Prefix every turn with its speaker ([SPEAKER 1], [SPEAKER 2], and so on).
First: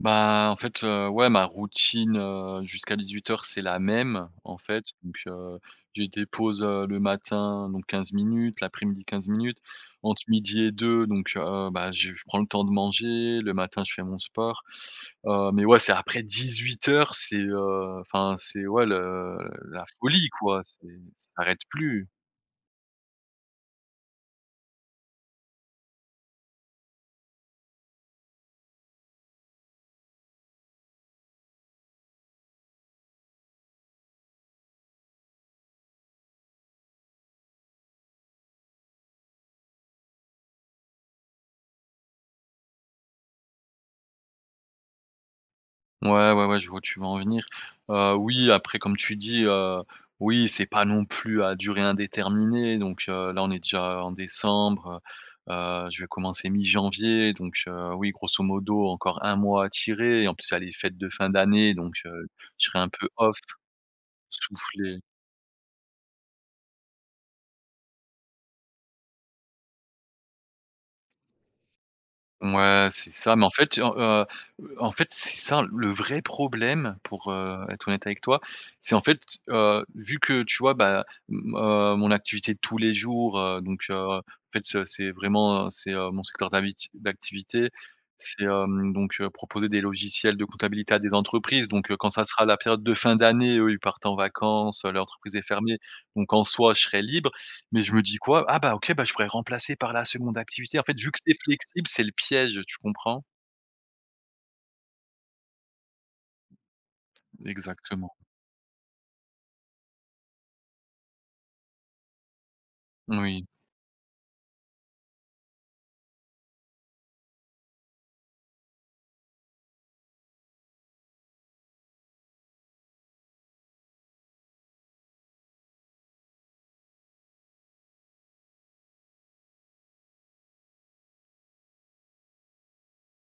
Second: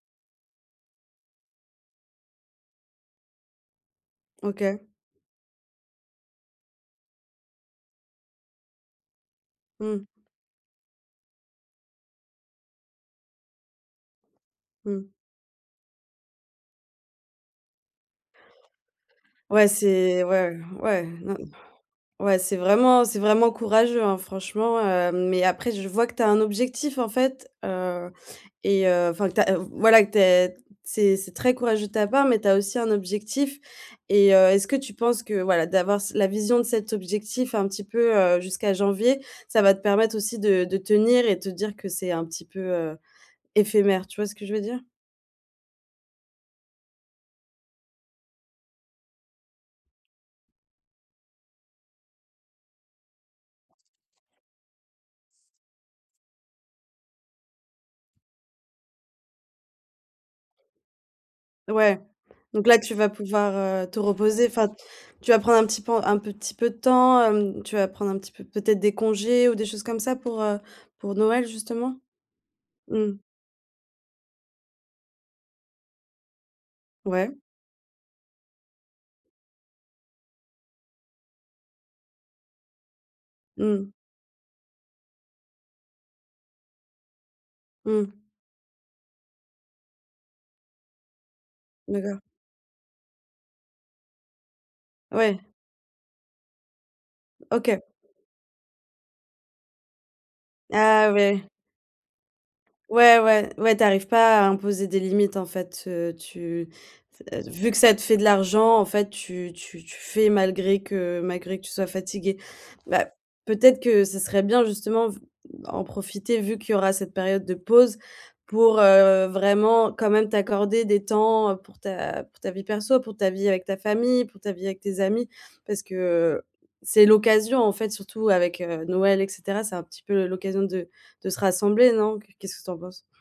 [SPEAKER 1] Bah, en fait, heu, ouais ma routine, heu, jusqu'à 18:00 c'est la même. En fait,
[SPEAKER 2] OK.
[SPEAKER 1] donc, heu, j'ai des pauses, heu, le matin donc 15 minutes, l'après-midi 15 minutes,
[SPEAKER 2] Mmh.
[SPEAKER 1] entre midi et deux donc heu, bah j je prends le temps de manger, le matin je fais mon sport,
[SPEAKER 2] Mmh.
[SPEAKER 1] heu, mais, ouais c'est après 18:00, c'est, heu, enfin c'est ouais le
[SPEAKER 2] Ouais,
[SPEAKER 1] la
[SPEAKER 2] c'est
[SPEAKER 1] folie
[SPEAKER 2] ouais,
[SPEAKER 1] quoi, c'est
[SPEAKER 2] ouais.
[SPEAKER 1] ça
[SPEAKER 2] Non,
[SPEAKER 1] s'arrête plus.
[SPEAKER 2] ouais, c'est vraiment c'est vraiment courageux, hein, franchement, heu mais après, je vois que tu as un objectif, en fait, heu et heu, enfin, que tu as voilà que tu as c'est c'est très courageux de ta part, mais tu as aussi un objectif et heu, est-ce que tu penses que, voilà, d'avoir c la vision de cet objectif un petit peu, heu, jusqu'à janvier, ça va te permettre aussi de de tenir et te dire que c'est un petit peu, heu, éphémère? Tu vois ce que je veux dire?
[SPEAKER 1] Ouais, ouais, ouais je vois où tu veux en venir, heu, oui après comme tu dis, heu, oui c'est pas non plus à durée indéterminée, donc heu, là on est déjà en décembre, heu, heu, je vais commencer mi-janvier donc heu, oui grosso modo encore 1 mois à tirer et en plus, il y a les fêtes de fin d'année donc
[SPEAKER 2] Ouais.
[SPEAKER 1] heu,
[SPEAKER 2] Donc
[SPEAKER 1] je
[SPEAKER 2] là,
[SPEAKER 1] serai un
[SPEAKER 2] tu vas
[SPEAKER 1] peu off.
[SPEAKER 2] pouvoir, heu, te reposer, enfin,
[SPEAKER 1] Souffler.
[SPEAKER 2] tu vas prendre un petit pan un petit peu de temps, hem, tu vas prendre un petit peu, peut-être, des congés ou des choses comme ça pour, heu, pour Noël justement?
[SPEAKER 1] Mouais c'est
[SPEAKER 2] Mmh.
[SPEAKER 1] ça, mais en fait, heu, heu, e en fait c'est ça. Le vrai problème, pour,
[SPEAKER 2] Ouais.
[SPEAKER 1] heu, être honnête avec toi. C'est, en fait, heu, vu que tu vois, bah, m-m heu, mon activité tous les jours, heu,
[SPEAKER 2] Mmh
[SPEAKER 1] donc
[SPEAKER 2] mh.
[SPEAKER 1] heu, en fait ce c'est vraiment c'est, heu, mon secteur d'avi d'activité.
[SPEAKER 2] Mmh.
[SPEAKER 1] C'est, hem, donc heu, proposer des logiciels de comptabilité à des entreprises donc heu, quand
[SPEAKER 2] D'accord.
[SPEAKER 1] ça sera la période de fin d'année, eux ils partent en vacances, heu, l'entreprise
[SPEAKER 2] Ouais.
[SPEAKER 1] est fermée. Donc en soi je serai libre,
[SPEAKER 2] OK.
[SPEAKER 1] mais je me dis quoi?: «Ah bah OK, je pourrais remplacer par la 2de activité», en fait
[SPEAKER 2] Ah
[SPEAKER 1] vu que c'est
[SPEAKER 2] ouais.
[SPEAKER 1] flexible, c'est le piège. Tu
[SPEAKER 2] Ouais,
[SPEAKER 1] comprends?
[SPEAKER 2] ouais. Ouais, tu arrives pas à imposer des limites en fait, heu, tu c
[SPEAKER 1] T
[SPEAKER 2] v vu que ça te
[SPEAKER 1] exactement.
[SPEAKER 2] fait de l'argent, en fait, tu tu tu fais malgré que malgré que tu sois fatigué. Bah,
[SPEAKER 1] Moui.
[SPEAKER 2] peut-être que ce serait bien justement v bah en profiter vu qu'il y aura cette période de pause, pour, heu, vraiment quand même t'accorder des temps, heu, pour ta pour ta vie perso. Pour ta vie avec ta famille, pour ta vie avec tes amis, parce que, heu, c'est l'occasion, en fait, surtout avec, heu, Noël et cetera. C'est un petit peu l'occasion de de se rassembler, non? Qu qu'est-ce que tu en penses?